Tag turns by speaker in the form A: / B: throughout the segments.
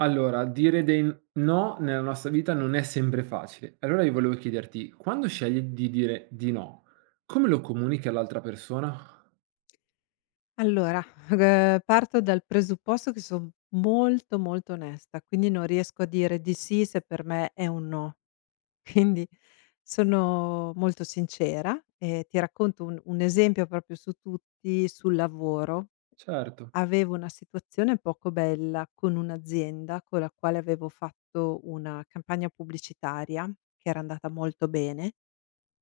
A: Allora, dire dei n no nella nostra vita non è sempre facile. Allora io volevo chiederti, quando scegli di dire di no, come lo comunichi all'altra persona?
B: Allora, parto dal presupposto che son molto, molto onesta, quindi non riesco a dire di sì se per me è un no. Quindi sono molto sincera e ti racconto un esempio proprio su tutti sul lavoro.
A: Certo,
B: Avevo una situazione poco bella con un'azienda con la quale avevo fatto una campagna pubblicitaria che era andata molto bene,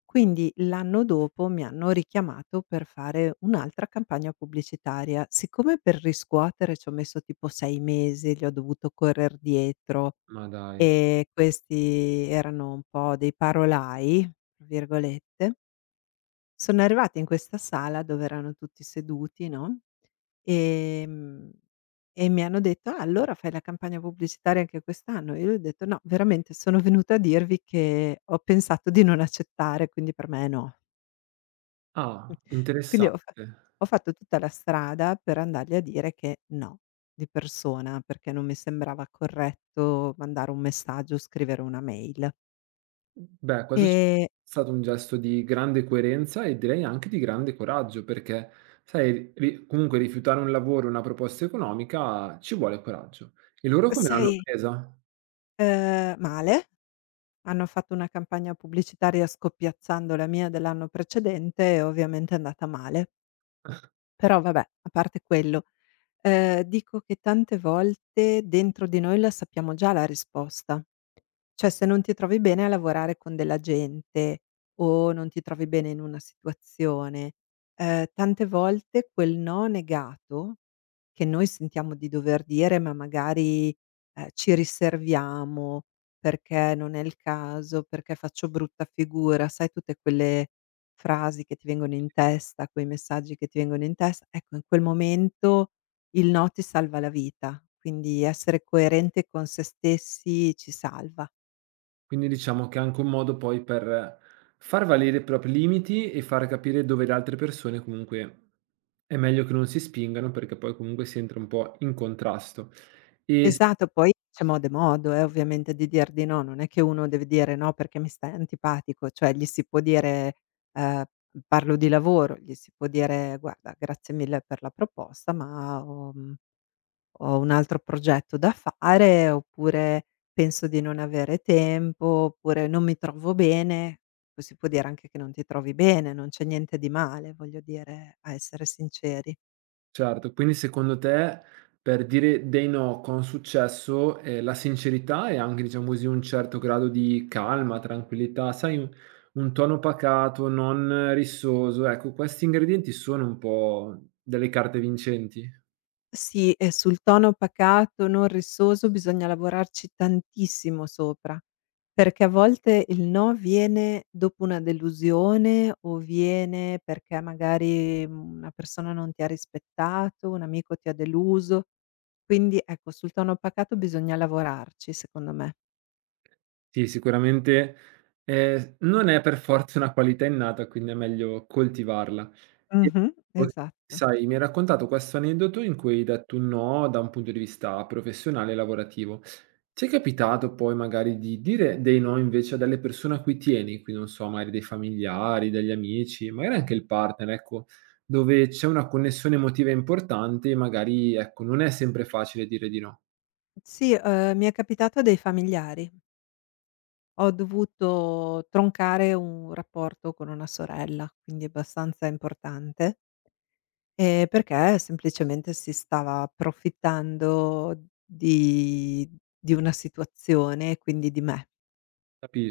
B: quindi l'anno dopo mi hanno richiamato per fare un'altra campagna pubblicitaria. Siccome per riscuotere ci ho messo tipo 6 mesi, gli ho dovuto correr dietro
A: ma dai.
B: e questi erano un po' dei "parolai", tra virgolette. Sono arrivata in questa sala dove erano tutti seduti, no, ehm, e mi hanno detto: "Ah, allora fai la campagna pubblicitaria anche quest'anno?" E io gli ho detto: "No, veramente sono venuta a dirvi che ho pensato di non accettare, quindi per me è no."
A: Ah,
B: Quindi
A: interessante.
B: ho fatto tutta la strada per andargli a dire che no, di persona, perché non mi sembrava corretto mandare un messaggio o scrivere una mail.
A: Beh, questo è
B: Ehm,
A: stato un gesto di grande coerenza e direi anche di grande coraggio, perché sai, ri comunque rifiutare un lavoro, una proposta economica ci vuole coraggio. E loro come l'hanno
B: sai,
A: presa?
B: male, hanno fatto una campagna pubblicitaria scoppiazzando la mia dell'anno precedente e ovviamente è andata male. Però vabbè, a parte quello, dico che tante volte dentro di noi la sappiamo già la risposta. Cioè, se non ti trovi bene a lavorare con della gente o non ti trovi bene in una situazione, tante volte quel no negato, che noi sentiamo di dover dire, ma magari, ci riserviamo perché non è il caso, perché faccio brutta figura, sai, tutte quelle frasi che ti vengono in testa, quei messaggi che ti vengono in testa, ecco, in quel momento il no ti salva la vita, quindi essere coerente con se stessi ci salva.
A: Quindi diciamo che è anche un modo poi per far valere i propri limiti e far capire dove le altre persone comunque è meglio che non si spingano perché poi comunque si entra un po' in contrasto. E s
B: Esatto, poi c'è modo e modo, ovviamente di dir di no. Non è che uno deve dire: "No, perché mi stai antipatico", cioè gli si può dire, ehm, parlo di lavoro, gli si può dire: "Guarda, grazie mille per la proposta, ma ho ho un altro progetto da fare", oppure: "Penso di non avere tempo", oppure: "Non mi trovo bene". Poi si può dire anche che non ti trovi bene, non c'è niente di male, voglio dire, a essere sinceri.
A: Certo, quindi secondo te per dire dei no con successo, la sincerità e anche diciamo così un certo grado di calma, tranquillità, sai un tono pacato, non rissoso, ecco questi ingredienti sono un po' delle carte vincenti?
B: Sì, e sul tono pacato, non rissoso, bisogna lavorarci tantissimo sopra, perché a volte il no viene dopo una delusione o viene perché magari una persona non ti ha rispettato, un amico ti ha deluso. Quindi ecco, sul tono pacato bisogna lavorarci secondo me.
A: Sì, sicuramente, non è per forza una qualità innata, quindi è meglio coltivarla. E
B: Mh-mh,
A: poi,
B: esatto.
A: sai, mi hai raccontato questo aneddoto in cui hai detto un no da un punto di vista professionale e lavorativo. Ti è capitato poi magari di dire dei no invece a delle persone a cui tieni, quindi non so, magari dei familiari, degli amici, magari anche il partner, ecco, dove c'è una connessione emotiva importante e magari, ecco, non è sempre facile dire di no.
B: Sì, mi è capitato a dei familiari. Ho dovuto troncare un rapporto con una sorella, quindi abbastanza importante. Perché semplicemente si stava approfittando di di una situazione e quindi di me.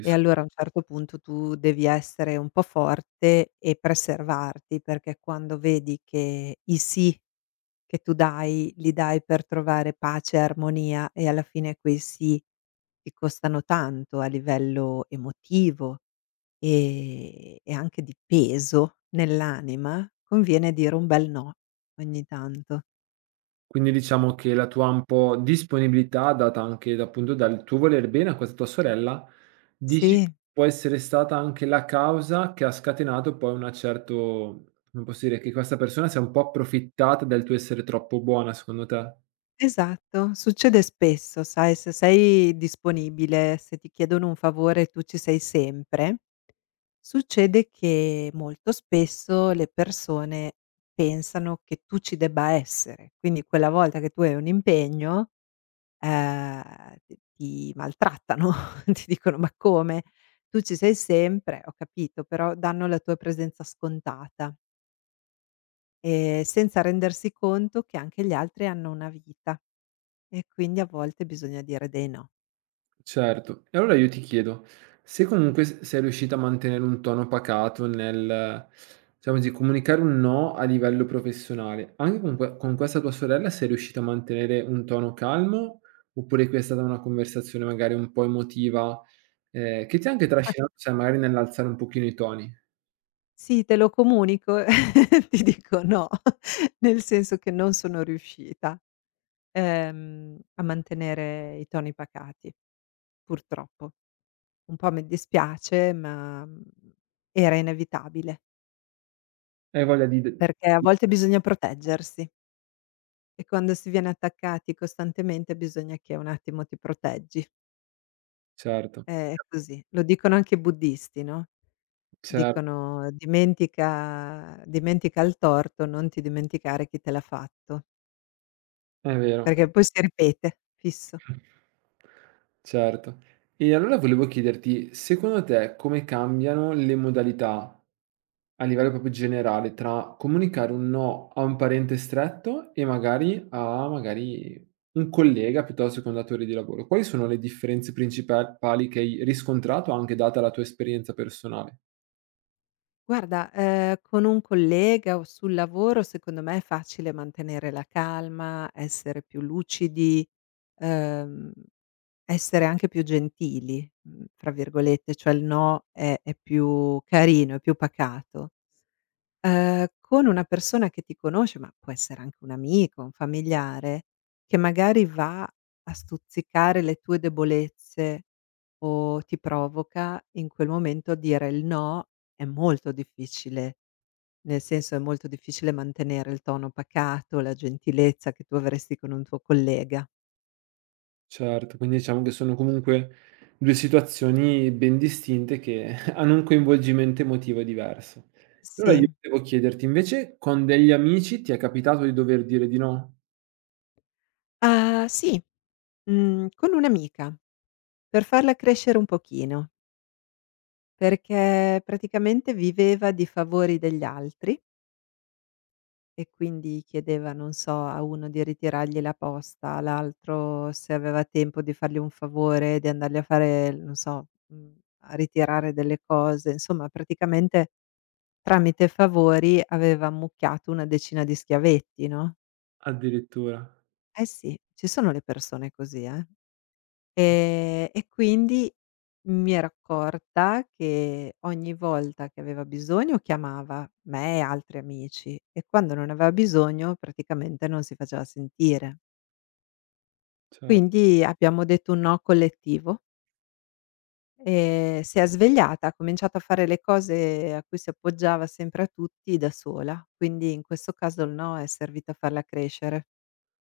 B: E allora a un certo punto tu devi essere un po' forte e preservarti, perché quando vedi che i sì che tu dai, li dai per trovare pace e armonia, e alla fine quei sì ti costano tanto a livello emotivo, e anche di peso nell'anima, conviene dire un bel no ogni tanto.
A: Quindi diciamo che la tua un po' disponibilità, data anche da appunto dal tuo voler bene a questa tua sorella, dici
B: Sì,
A: può essere stata anche la causa che ha scatenato poi una certo come posso dire, che questa persona si è un po' approfittata del tuo essere troppo buona, secondo te?
B: esatto. Succede spesso, sai, se sei disponibile, se ti chiedono un favore e tu ci sei sempre, succede che molto spesso le persone pensano che tu ci debba essere. Quindi quella volta che tu hai un impegno, ti maltrattano, ti dicono: "Ma come? Tu ci sei sempre". Ho capito, però danno la tua presenza scontata, senza rendersi conto che anche gli altri hanno una vita. E quindi a volte bisogna dire dei no.
A: Certo. E allora io ti chiedo, se comunque s sei riuscita a mantenere un tono pacato nel, diciamo così, comunicare un no a livello professionale, anche con que con questa tua sorella sei riuscita a mantenere un tono calmo, oppure qui è stata una conversazione magari un po' emotiva, che ti ha anche trascinato, sai, magari nell'alzare un pochino i toni?
B: "Sì, te lo comunico", ti dico no, nel senso che non sono riuscita, a mantenere i toni pacati, purtroppo. Un po' mi dispiace, ma, era inevitabile,
A: Hai voglia di d
B: perché a volte bisogna proteggersi e quando si viene attaccati costantemente bisogna che un attimo ti proteggi.
A: Certo,
B: È così, lo dicono anche i buddisti, no?
A: cer
B: Dicono: "Dimentica il torto, non ti dimenticare chi te l'ha fatto",
A: è vero.
B: perché poi si ripete, fisso.
A: Certo. E allora volevo chiederti, secondo te come cambiano le modalità a livello proprio generale, tra comunicare un no a un parente stretto e magari un collega piuttosto che un datore di lavoro. Quali sono le differenze principali che hai riscontrato, anche data la tua esperienza personale?
B: Guarda, con un collega o sul lavoro secondo me è facile mantenere la calma, essere più lucidi, ehm, essere anche più "gentili", fra virgolette, cioè il "no" è più carino, è più pacato. Ehm, con una persona che ti conosce, ma può essere anche un amico, un familiare, che magari va a stuzzicare le tue debolezze o ti provoca, in quel momento dire il no è molto difficile. Nel senso, è molto difficile mantenere il tono pacato, la gentilezza che tu avresti con un tuo collega.
A: Certo, quindi diciamo che sono comunque 2 situazioni ben distinte che hanno un coinvolgimento emotivo diverso. Allora io
B: Sì.
A: volevo chiederti invece, con degli amici ti è capitato di dover dire di no?
B: Ah, sì, con un'amica, per farla crescere un pochino, perché praticamente viveva di favori degli altri. E quindi chiedeva, non so, a uno di ritirargli la posta, all'altro se aveva tempo di fargli un favore, di andargli a fare, non so, a ritirare delle cose. Insomma, praticamente tramite favori aveva ammucchiato una decina di schiavetti, no.
A: Addirittura,
B: Eh sì, ci sono le persone così, eh. E quindi mi ero accorta che ogni volta che aveva bisogno chiamava me e altri amici, e quando non aveva bisogno praticamente non si faceva sentire.
A: cer
B: Quindi abbiamo detto un no collettivo e si è svegliata, ha cominciato a fare le cose a cui si appoggiava sempre a tutti da sola, quindi in questo caso il no è servito a farla crescere.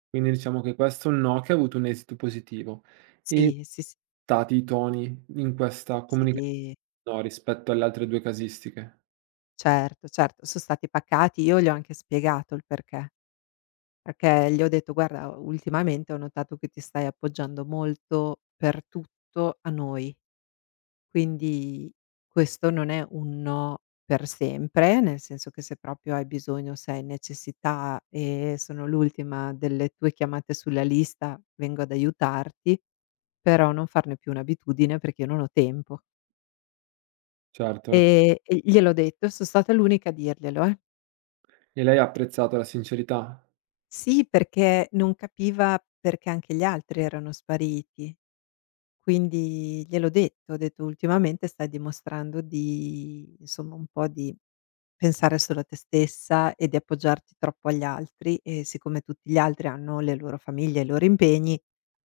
A: quindi diciamo che questo è un no che ha avuto un esito positivo. E
B: Sì, sì, sì,
A: stati i toni in questa comunicazione
B: sì,
A: no, rispetto alle altre 2 casistiche.
B: certo, certo, son stati pacati, io gli ho anche spiegato il perché. Perché gli ho detto: "Guarda, ultimamente ho notato che ti stai appoggiando molto per tutto a noi, quindi questo non è un no per sempre, nel senso che se proprio hai bisogno, se hai necessità e sono l'ultima delle tue chiamate sulla lista, vengo ad aiutarti, però non farne più un'abitudine perché io non ho tempo".
A: Certo.
B: E gliel'ho detto e son stata l'unica a dirglielo, eh.
A: E lei ha apprezzato la sincerità?
B: Sì, perché non capiva perché anche gli altri erano spariti. Quindi gliel'ho detto, ho detto: "Ultimamente stai dimostrando di, insomma, un po' di pensare solo a te stessa e di appoggiarti troppo agli altri, e siccome tutti gli altri hanno le loro famiglie e i loro impegni,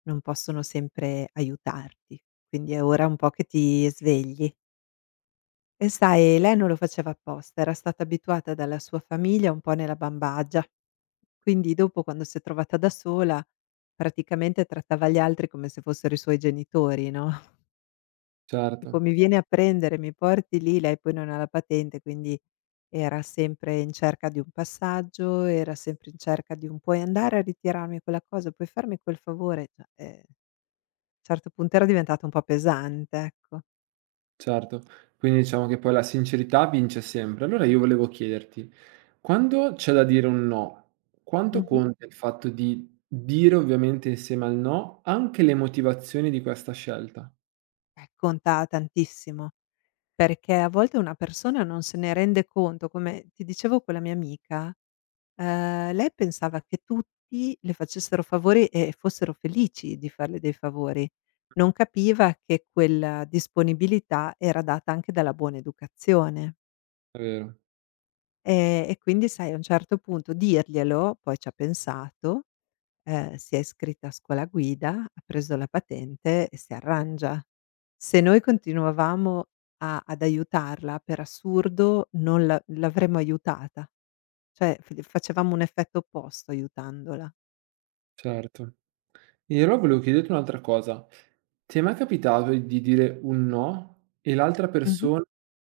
B: non possono sempre aiutarti. Quindi è ora un po' che ti svegli". E sai, lei non lo faceva apposta, era stata abituata dalla sua famiglia un po' nella bambagia. Quindi dopo, quando s'è trovata da sola, praticamente trattava gli altri come se fossero i suoi genitori, no?
A: Certo,
B: Tipo: "Mi vieni a prendere, mi porti lì", lei poi non ha la patente, quindi era sempre in cerca di un passaggio, era sempre in cerca di un: "Puoi andare a ritirarmi quella cosa? Puoi farmi quel favore?" Cioè, a un certo punto era diventata un po' pesante, ecco.
A: certo. Quindi diciamo che poi la sincerità vince sempre. Allora io volevo chiederti, quando c'è da dire un no, quanto
B: Mh-mh.
A: conta il fatto di dire ovviamente insieme al no anche le motivazioni di questa scelta?
B: Ecco. Conta tantissimo, perché a volte una persona non se ne rende conto, come ti dicevo con la mia amica. Lei pensava che tutti le facessero favori e fossero felici di farle dei favori. Non capiva che quella disponibilità era data anche dalla buona educazione.
A: È vero,
B: E quindi sai, a un certo punto, dirglielo, poi ci ha pensato, si è iscritta a scuola guida, ha preso la patente e si arrangia. Se noi continuavamo a ad aiutarla, per assurdo non la l'avremmo aiutata, cioè f facevamo un effetto opposto aiutandola.
A: certo. E allora volevo chiederti un'altra cosa. Ti è mai capitato di dire un no e l'altra
B: Mh-mh.
A: persona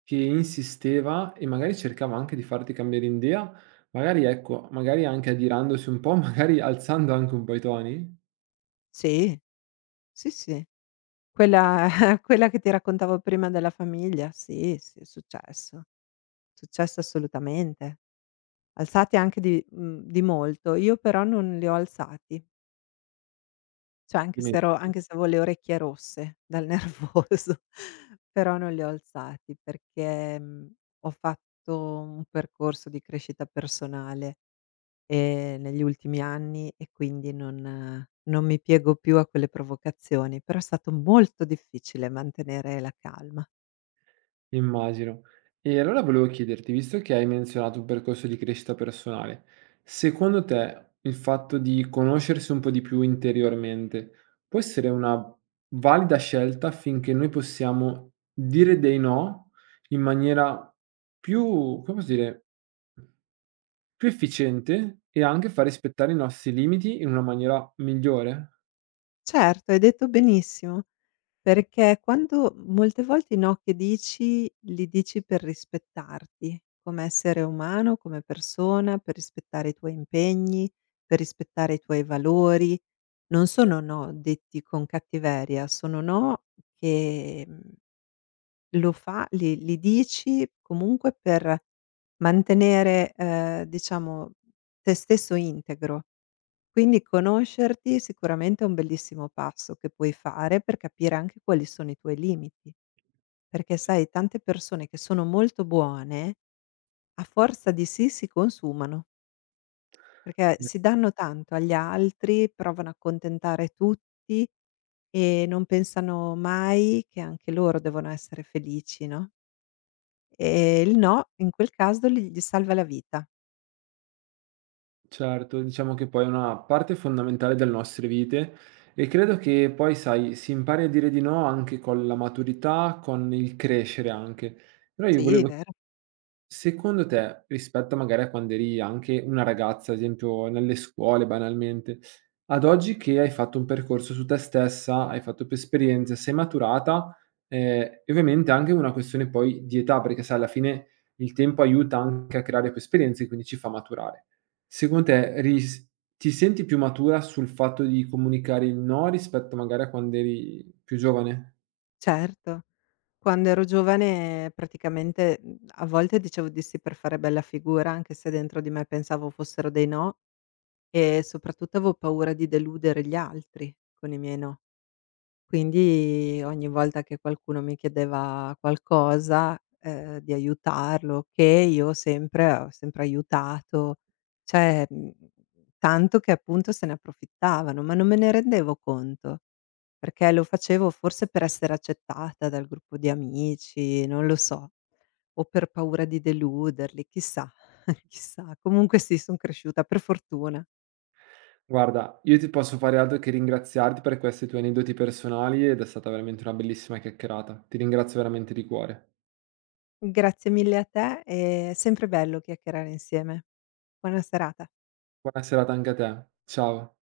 A: che insisteva e magari cercava anche di farti cambiare idea, magari ecco, magari anche adirandosi un po', magari alzando anche un po' i toni?
B: Sì, sì, sì. Quella quella che ti raccontavo prima della famiglia, sì, sì, è successo. Successo assolutamente. Alzati anche di di molto. Io però non li ho alzati, cioè
A: Complimenti.
B: anche se avevo le orecchie rosse dal nervoso, però non li ho alzati perché, ho fatto un percorso di crescita personale, negli ultimi anni, e quindi non mi piego più a quelle provocazioni, però è stato molto difficile mantenere la calma.
A: Immagino. E allora volevo chiederti, visto che hai menzionato un percorso di crescita personale, secondo te il fatto di conoscersi un po' di più interiormente può essere una valida scelta affinché noi possiamo dire dei no in maniera più, come posso dire, più efficiente e anche far rispettare i nostri limiti in una maniera migliore?
B: Certo, hai detto benissimo, perché quando molte volte i no che dici, li dici per rispettarti come essere umano, come persona, per rispettare i tuoi impegni, per rispettare i tuoi valori. Non sono no detti con cattiveria, sono no che mhmm lo fa, li dici comunque per mantenere, diciamo, te stesso integro. Quindi conoscerti sicuramente è un bellissimo passo che puoi fare per capire anche quali sono i tuoi limiti, perché sai, tante persone che sono molto buone, a forza di sì si consumano, perché si danno tanto agli altri, provano a accontentare tutti e non pensano mai che anche loro devono essere felici, no? Il no in quel caso li gli salva la vita.
A: Certo, diciamo che poi è una parte fondamentale delle nostre vite e credo che poi, sai, si impari a dire di no anche con la maturità, con il crescere anche. Però io
B: Sì,
A: volevo
B: vero,
A: secondo te, rispetto magari a quando eri anche una ragazza, ad esempio nelle scuole banalmente, ad oggi che hai fatto un percorso su te stessa, hai fatto più esperienze, sei maturata, e ovviamente anche una questione poi di età, perché sai alla fine il tempo aiuta anche a creare più esperienze, quindi ci fa maturare. Secondo te ris Ti senti più matura sul fatto di comunicare il no rispetto magari a quando eri più giovane?
B: certo. Quando ero giovane praticamente, a volte dicevo di sì per fare bella figura, anche se dentro di me pensavo fossero dei no, e soprattutto avevo paura di deludere gli altri con i miei no. Quindi ogni volta che qualcuno mi chiedeva qualcosa, di aiutarlo, che io sempre ho sempre aiutato, cioè, tanto che appunto se ne approfittavano, ma non me ne rendevo conto, perché lo facevo forse per essere accettata dal gruppo di amici, non lo so, o per paura di deluderli, chissà, chissà. Comunque sì, son cresciuta, per fortuna.
A: Guarda, io ti posso fare altro che ringraziarti per questi tuoi aneddoti personali ed è stata veramente una bellissima chiacchierata. Ti ringrazio veramente di cuore.
B: Grazie mille a te, è sempre bello chiacchierare insieme. Buona serata.
A: Buona serata anche a te. Ciao.